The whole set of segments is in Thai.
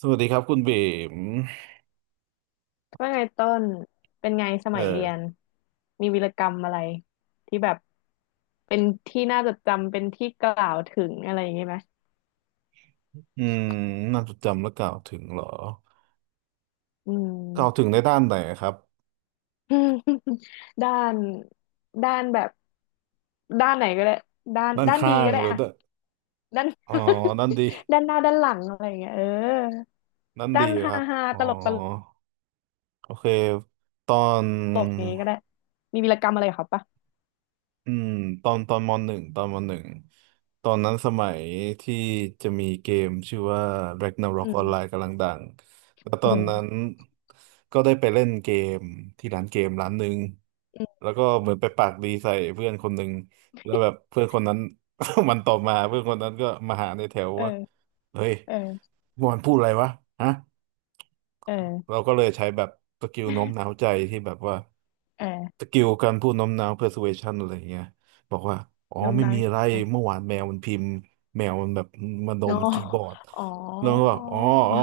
สวัสดีครับคุณเบมว่าไงต้นเป็นไงสเอมัยเรียอนมีวีรกรรมอะไรที่แบบเป็นที่น่าจดจำเป็นที่กล่าวถึงอะไรอย่างงี้ไหมอืมน่าจดจำและกล่าวถึงเหรออืม กล่าวถึงในด้านไหนครับ ด้านด้านแบบด้านไหนก็ได้ด้านด้านด้านข้าดีงก็ได้หรืออะด้านด้าน อ๋อด้านดี ด้านหน้าด้านหลังอะไรอย่างเงี้ยเออด้านด้าดีนคฮารับ ฮาอ๋อ ตลกตโอเค ตอน ลกอย่างงี้ก็ได้มีวีรกรรมอะไรกับเขาปะอืมตอนตอนมหนึ่งตอนมหนึ่งตอนนั้นสมัยที่จะมีเกมชื่อว่า อื Ragnarok ม Online กำลังดัง แล้วตอโอ้โหนนั้นก็ได้ไปเล่นเกมที่ร้านเกมร้านหนึ่งอืแล้มวก็เหมือนไปปากดีใส่เพื่อนคนหนึ่งแล้วแบบเพื่อนคนนั้น มันต่อมาเพื่อนคนนั้นก็มาหาในแถวว่าเออเฮ้ยเออมอนพูดอะไรวะฮะเออเราก็เลยใช้แบบสกิลโน้มน้าวใจที่แบบว่า เออสกิลการพูดโน้มน้าว persuasion อะไรอย่างเงี้ยบอกว่าอ๋อโน้มไม่น้าวมีอะยัไรงไงเมื่อวานแมวมันพิมพ์แมวมันแบบมันโดโนนมันคีย์บอร์ดอ๋แล้วก็บอ อกอ๋อ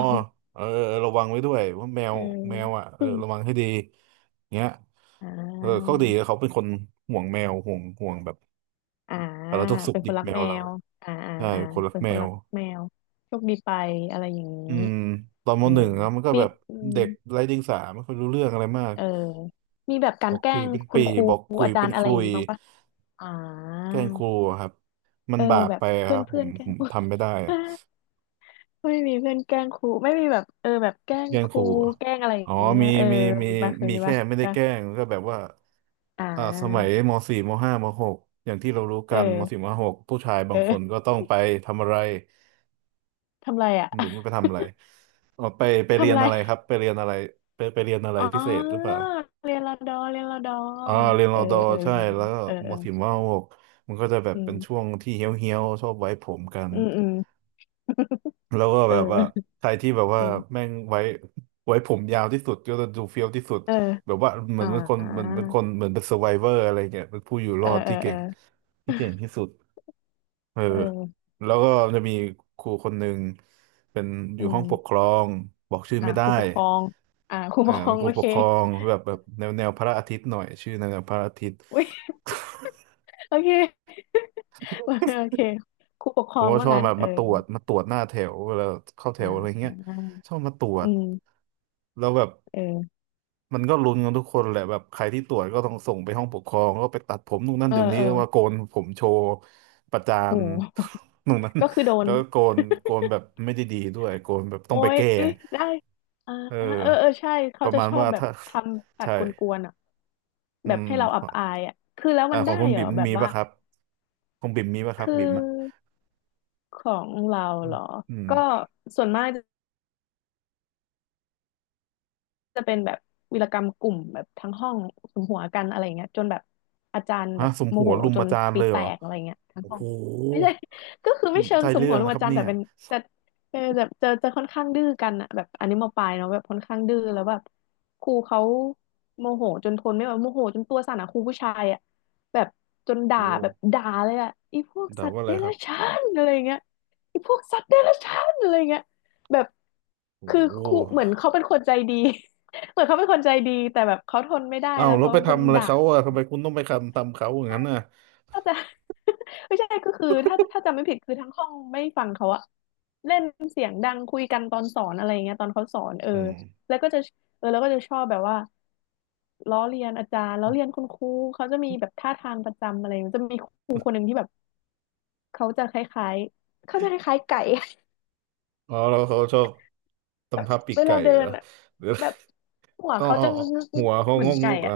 เออเออระวังไว้ด้วยว่าแมวอืม แมวอ่ะ เออือมระวังให้ดีเงี้ยอ่เออเขาาดีเขาเป็นคนห่วงแมวห่วงแบบอ่าสารทุกข์สุเป็ขนคดินบรักแมวแมเราวอ่าอ่าใช่อ่าคนรักเป็นแมคนวรักแมว โชคดีไปอะไรอย่างนี้ อืมตอนมเออ หนึ่งอะมันก็มีแบบอืมเด็กไร้เดียงสาไม่ค่อยรู้เรื่องอะไรมากเออมีแบบกาบรอกแกล้ปีงเป็นคุปีณครูบอกคุยอาจาเป็รนย์อะไรคุอย่างย นี้บ้างปะอ่าแกล้งครูอะครับ มันเออบาปแบไปบอะคเพื่อรันบผเพื่อมนแกล้ผง ม ครู ทำไม่ได้ ไม่มีเพื่อนแกล้งครูไม่มีแบบเออแบบแกล้งแกล้งคครูรูอะแกล้งอะไรออ๋ย่าองนี้มีนะเออมีมีมีปะเคยมีมีแค่ปะไม่ได้นะแกล้งก็แบบว่าอ่อ่าสมัยามสี่มห้ามหกอย่างที่เรารู้เอกันมสี่อมหหกผู้ชายบางคนก็เออต้องไปทำอะไรทำไรอ่ะ หรือไม่ไป ทำอะไรอ๋อไปเรีทำยนไร อะไรครับไปเรียนอะไรไปเรียนอะไรอ๋อพิเศษหรือเปล่าเรียนรอดอเรียนรอดออ๋อเรียนรเอออดอเออเรีใช่ยนรอดแล้อวก็เออมเออสี่มมหกมันก็จะแบบอืเป็นมช่วงที่เฮี้ยวชอบไว้ผมกัน อืมอืมแล้วก็เแบบว่าออใครที่แบบว่าเออแม่งไว้ไว้ผมยาวที่สุดก็จะดูเฟี้ยวที่สุดเออแบบว่าเหมืออ่นเป็นคนเหมือนาเป็นคนเหมือนเป็น s ซ r v i เวอร์อะไรเงี้ยเป็นผู้อยู่รเอออดเออเออที่เก่งที่สุดเออเออแล้วก็จะมีครูคนหนึ่งเป็นออืยู่ห้องปกคมรองบอกชื่ออ่าไม่ได้ครูปกครองอ่าครูเอปอกครเป็อนงครูโอปเคกครองแบบแนวพระอาทิตย์หน่อยชื่อแนวพระอาทิตย์ อุ้ยโอเคโอเคครูปกค รผอมงก็ชว่าอบงั้นแบบเออมาตรวจหน้าแถวเวลาเข้าแถอ่วอะไราเงี้ยชอบมาตรวอืจมแล้วแบบ เออมันก็ลุ้นกันทุกคนแหละแบบใครที่ตรวจก็ต้องส่งไปห้องปกครองก็ไปตัดผมนู่นนั่นเออเดี๋ยวนี้เออแล้วว่าโกนผมโชว์ประจาโน ห นู่นนั้นก็คือโดนแล้วก็โกนแบบไม่ได้ดีด้วยโกนแบบต้โอ้องไปยแก้ได้อ่าเอเออเอออใช่ปเขาระจะมาณชอบว่าแบบถ้า ทำ ตัดใช่กวนๆอ่ะ อืแบบมให้เราอับอายอ่ะคือแล้วอ่ามันขอได้งคุณเหรอบิ่มแบบมีว่าป่ะครับของบิ่มมีป่ะครับคืบิ่มอ่ะอของเราอืเหรมอ อืมก็ส่วนมาก จะเป็นแบบวีรกรรมกลุ่มแบบทั้งห้องสมหัวกันอะไรเงี้ยจนแบบอาจารย์ฮะแบบสมโมหัวโหรุมจปนระจาน์ปีเลยแตเหรอกอะไรเงี้ยทั้งโอ้ห้อโหงไม่ใช่ ก็คือไม่เชิงได้สมเรื่หัอวงลูกนะครัอาบจารย์เนี่แต่ยเป็นแต่เออแบบจะค่อนข้างดื้อกันอะแบบอันนี้มปลายเนาะแบบค่อนข้างดื้อแล้วแบบครูเขาโมโหจนทนไม่ไหวโมโหจนตัวสั่นอะครูผู้ชายอะแบบจนด่าโอ้แบบด่าเลยอะอีพวกด่าสัตว่าว์อะเดไรครัรับจฉานอะไรเงี้ยอีพวกสัตว์เดรัจฉานอะไรเงี้ยแบบโอคือครู้ เหมือนเขาเป็นคนใจดี เหมือนเขาเป็นคนใจดีแต่แบบเขาทนไม่ได้อ้าวแล้วแล้วเขาไปจนทำอะไรด่าเขาอ่ะทำไมคุณต้องไปทำเขาอย่างนั้นน่ะก็จะ ไม่ใช่ก็คือถ้าจำไม่ผิดคือทั้งห้องไม่ฟังเขาอะเล่นเสียงดังคุยกันตอนสอนอะไรอย่างเงี้ยตอนเขาสอนเอออืมแล้วก็จะเออแล้วก็จะชอบแบบว่าล้อเลียนอาจารย์ล้อเลียนคุณครูเขาจะมีแบบท่าทางประจำอะไรอย่างเงี้ยจะมีครูคนหนึ่งที่แบบเขาจะคล้ายๆเขาจะคล้ายๆไก่ อ๋อแล้วเขาชอบ แบบทำท่าปีกเวไก่ลาเดิเหรอนอะหรือ แบบหัว อ๋อเขาอ๋อจะงอ๋อึหักวๆๆเขาๆเหมืงอนกงไก่กเหรอะอ่ะ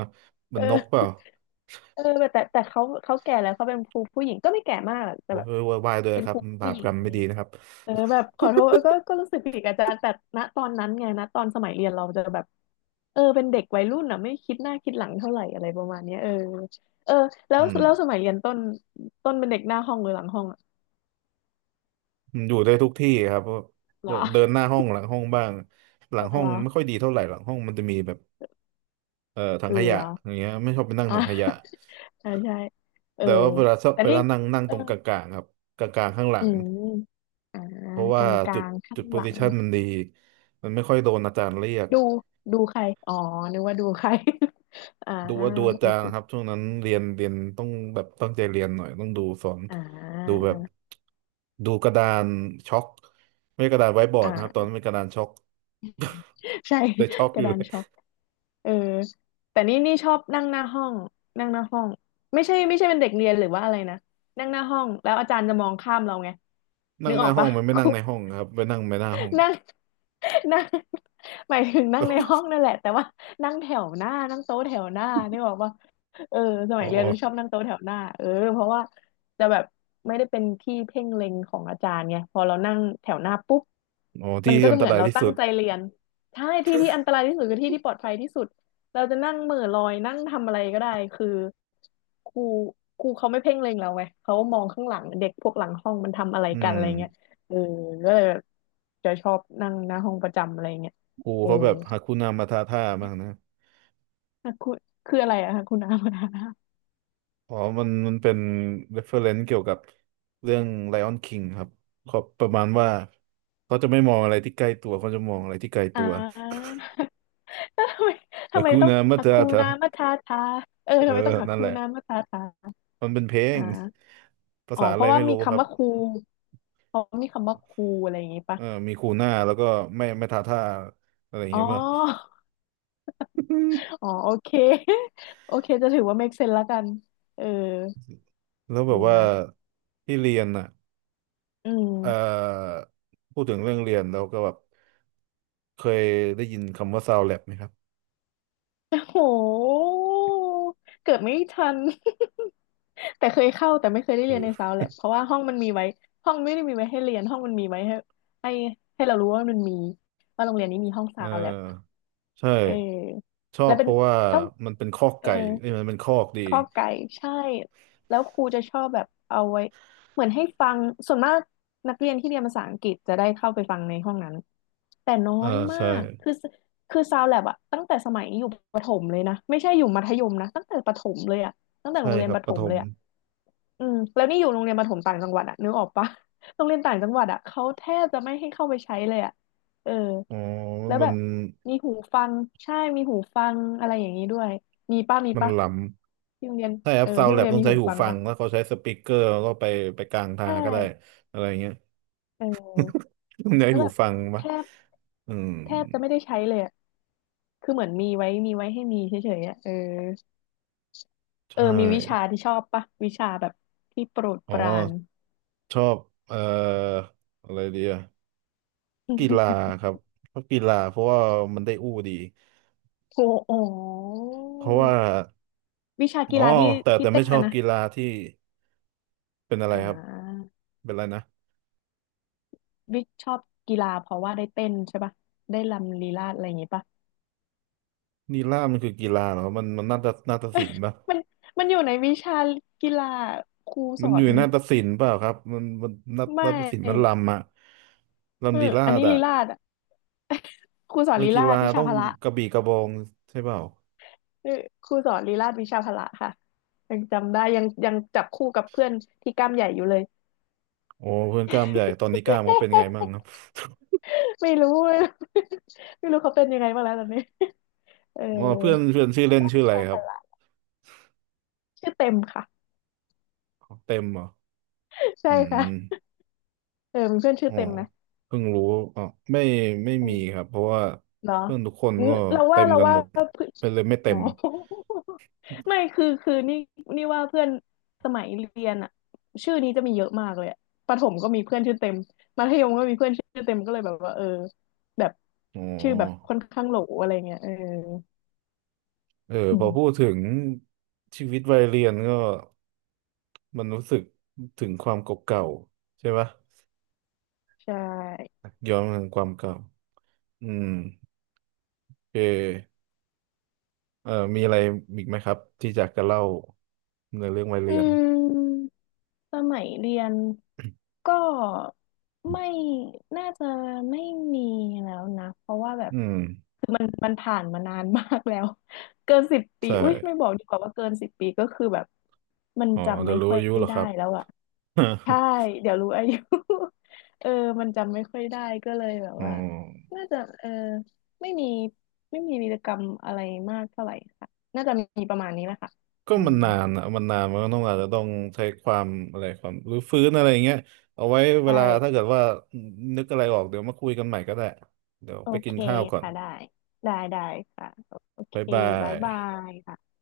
มัเอนอ นกเปล่าเออแต่เขาแก่แล้วเขาเป็นครูผู้หญิงก็ไม่แก่มากหรอกแต่โอ้ยแบบโวยวายเวยเป็นคครับรูบาผู้ปหญิกงรรมอะไม่ไรอย่าดีงเงี้ยนะครับเออแบบขอโทษก็รู้สึกผิดกับอาจารย์แต่ณตอนนั้นไงณตอนสมัยเรียนเราจะแบบเออเป็นเด็กวัยรุ่นอ่ะไม่คิดหน้าคิดหลังเท่าไหร่อะไรประมาณเนี้ยเออเออแล้อืวมแล้วสมัยเรียนต้นต้นเป็นเด็กหน้าห้องหรือหลังห้องอะมันอยู่ได้ทุกที่ครับเพราะเหรเดิอนเดินหน้าห้องหลังห้องบ้างหลังห้อเหรงอไม่ค่อยดีเท่าไหร่หลังห้องมันจะมีแบบถังขเหยะรออย่างเงี้ยไม่ชอบไปนั่งอ่ถังขยะะใช่ใช่เออแต่ว่าเวลาชอบแต่ไปนี่แล้วนั่งนั่งเอตอรงกลางๆครับกลางๆข้างหลัอืง มอ่าเพราะกว่าจุลาดงๆข้าจุงดโพหลัซิง ชันมันดีมันไม่ค่อยโดนอาจารย์เรียกดูดูใครอ๋อนึกว่าดูใคร อ่าดูอาโอจารเคย์นะครับช่วงนั้นเรียนต้องแบบตั้งใจเรียนหน่อยต้องดูสอนอ่ดูาแบบดูกระดานช็อกไม่ใช่กระดานไว้บอร์ดอ่นะครับตอนานั้นเป็นกระดานช็อก ใช่ แต่ช็อ กกอระยู่ดาเลนยช็อกเออแต่นี่ชอบนั่งหน้าห้องนั่งหน้าห้องไม่ใช่ไม่ใช่เป็นเด็กเรียนหรือว่าอะไรนะนั่งหน้าห้องแล้วอาจารย์จะมองข้ามเราไงนึนั่งกหอน้าอกห้อปะงมันไม่คนั่รู งในห้อง ครับไปนั่งไปหน้าห้องนั่งนั่งหมายถึงนั่งในห้องนั่นแหละแต่ว่านั่งแถวหน้านั่งโต๊ะแถวหน้านี่บอกว่าเออสมัอ๋อยเรียนจะชอบนั่งโต๊ะแถวหน้าเออเพราะว่าจะแบบไม่ได้เป็นที่เพ่งเล็งของอาจารย์ไงพอเรานั่งแถวหน้าปุ๊บอ๋อที่มันก็อัจะนตเหมือนรายเราที่ตั้สุงดใจเรียนใช่ที่ที่อันตรายที่สุดคือที่ที่ปลอดภัยที่สุดเราจะนั่งเหม่อลอยนั่งทำอะไรก็ได้คือครูครูเขาไม่เพ่งเล็งเราไงเขามองข้างหลังเด็กพวกหลังห้องมันทำอะไรอืกันมอะไรเงี้ย เออก็เลยแบบจะชอบนั่งหน้าห้องประจำอะไรเงี้ยครูเออเขาแบบฮาคุนามาทาท่ามากนะ อ่ะคุณคืออะไรอะคะคุน้ามาทานาอ๋อมันเป็น reference เกี่ยวกับเรื่อง Lion King ครับเขาประมาณว่าเขาจะไม่มองอะไรที่ใกล้ตัว เขาจะมองอะไรที่ไกลตัอ่า ว ทำไมแต่ทำไมคูต้องนามัตหัตกคูานามาทาทาเออเอทำอไมต้องหักนั่นคูแหละ นามาทาทามันเป็นเพลงอ่าภาอ๋อษาเพอะไรราะว่าไม่มีรู้ครัคำบว่าคูเพราะมีคำว่าคูอะไรอย่างงี้ปะเออมีคูน่าแล้วก็ไม่ทาท่า อะไรอย่างอ๋เงี้ยป่ะ อ อ๋อ โอเค โอเคจะถือว่า make sense ละกันเออแล้วแบบว่านะที่เรียนอ่ะอืเอ่มอพูดถึงเรื่องเรียนแล้วก็แบบเคยได้ยินคำว่า sound lab ไหมครับโอ้โหเกิดไม่ทัน แต่เคยเข้าแต่ไม่เคยได้คืเรียอนในซาวแลบเพราะว่าห้องมันมีไว้ห้องไม่ได้มีไว้ให้เรียนห้องมันมีไว้ให้ให้เรารู้ว่ามันมีว่าโรงเรียนนี้มีห้องเอซาวแลบอใช่ เออชอแล้บวเพเป็นราะว่าแล้วมันเป็นคอกเออไก่เอ้ยมันเป็นคอกดีข้อไก่ใช่แล้วครูจะชอบแบบเอาไว้เหมือนให้ฟังส่วนมากนักเรียนที่เรียนภาษาอังกฤษจะได้เข้าไปฟังในห้องนั้นแต่น้อเออยมาใช่กคือซาวแลบอะตั้งแต่สมัยอยู่ประถมเลยนะไม่ใช่อยู่มัธยมนะตั้งแต่ประถมเลยอะตั้งแต่ใช่โรงเรียคนรัปบระถปฐมเลมยอะ อืมแล้วนี่อยู่โรงเรียนประถมต่างจังหวัดอะนึกออกปะ โรงเรียนต่างจังหวัดอะเขาแทบจะไม่ให้เข้าไปใช้เลยอะเอออ๋อแล้วมัแบนบมีหูฟังใช่มีหูฟังอะไรอย่างนี้ด้วยมีป้ามีมันปะหลที่โรงเรียนำใช่ครัเอบอซาวที่โรแล็งบเรียนต้องมีใช้หูหูฟังฟังปะแล้วเขาใช้สปีกเกอร์แล้วก็ไปไปกลางทาใชงก็ได้่อะไรเงี้ยเออต้องใช้แล้วหูแบบฟังแทปะบอืมแทบจะไม่ได้ใช้เลยอะคือเหมือนมีไว้ให้มีเฉยๆอะเออใชเออมีวิชา่ที่ชอบปะวิชาแบบที่โปรดอ๋อปราน ชอบเอ่ออะไรดีอะกีฬา ครับชอบกีฬาเพราะว่ามันได้อู้ดีโอ้โหเพราะว่าวิชาอ๋กีอฬาที่แต่ที่แต่ไม่เต้นชอนะบนะ กีฬาที่เป็นอะไรอ่ครับาเป็นอะไรนะ บิ๊กชอบกีฬาเพราะว่าได้เต้นใช่ปะได้รำลีลาศอะไรอย่างงี้ปะนีล่ามันคือกีฬาเหรอครับมันมันนาฏศิลป์ป่ะมันมันอยู่ในวิชากีฬาครูสมันออยู่นในนาฏศิลป์เปล่าครับมันมันนาฏไมนาฏศิลป์มัน่ลำอะเออลำลีลาอันดนี้ลีอะลาศอะ ครูสอนมันลีกีลาฬาศวิชาต้องพละกระบี่กระบองใช่เปล่าเออครูสอนลีลาศวิชาพละค่ะยังจำได้ยังยังจับคู่กับเพื่อนที่กล้ามใหญ่อยู่เลย โอ้เพื่อนกล้ามใหญ่ตอนนี้กล้ามเขาเป็นไงบ้างครับ ไม่รู้ เลยไม่รู้เขาเป็นยังไงบ้างแล้วตอนนี้เอออ๋อเพื่อนเพื่อนชื่อเล่ชนอบชื่อวิอะไรชาคพรับ ละชื่อเต็มค่ะ เต็มเหรอ ใช่อืค่ะมเออมีเพื่อนชื่ออ๋อเต็มนะ เพิ่งรู้อ๋อไม่ไม่เอมีครัอบ เพราะว่าเหรอเพื่อนทุกคนอืมก็เราเต็ว่ามเรากันว่าหมดเพื่อนเป็นเลยไม่เต็อ๋อ ม ไม่คือนี่นี่ว่าเพื่อนสมัยเรียนอะชื่อนี้จะมีเยอะมากเลยอะประถมก็มีเพื่อนชื่อเต็มมัธยมก็มีเพื่อนชื่อเต็มก็เลยแบบว่าเออแบบอ๋ชื่อแบบอค่อนข้างโหลอะไรเงี้ยเออเอออืพอพูดมถึงชีวิตวัยเรียนก็ มันรู้สึกถึงความเก่าๆใช่ปะใช่ย้อนถึงความเก่าอืมโอเคเอ่อมีอะไรอีกไหมครับที่อยากจะเล่าในเรื่องวัยอืเรียนม สมัยเรียนก็ไม่น่าจะไม่มีแล้วนะเพราะว่าแบบอืมคือมันผ่านมานานมากแล้ว เกินสิบปีใช่อุ้ยไม่บอกดีกว่าว่าเกินสิบปีก็คือแบบมันอ๋อจำเดี๋ยไม่วรู้ค่อยอายุเหรอคได้รับ แล้วอะ ใช่เดี๋ยวรู้อายุ เออมันจำไม่ค่อยได้ก็เลยแบบอ๋อว่าน่าจะเออไม่มีไม่มีวีรกรรมอะไรมากเท่าไหร่ค่ะน่าจะมีประมาณนี้แหละค่ะก็อืมัมนนานอ่ะมันนานมันก็ต้องอาจจะต้องใช้ความอะไรความรื้อฟื้นอะไรอย่างเงี้ยเอาไว้เวลาถ้าใช่ เกิดว่านึกอะไรออกเดี๋ยวมาคุยกันใหม่ก็ได้เดี๋ยวโอไปกิเคนข้าวก่อนค่ะได้ได้ได้ค่ะโอเคบ๊ายบาบ๊ายยบายค่ะ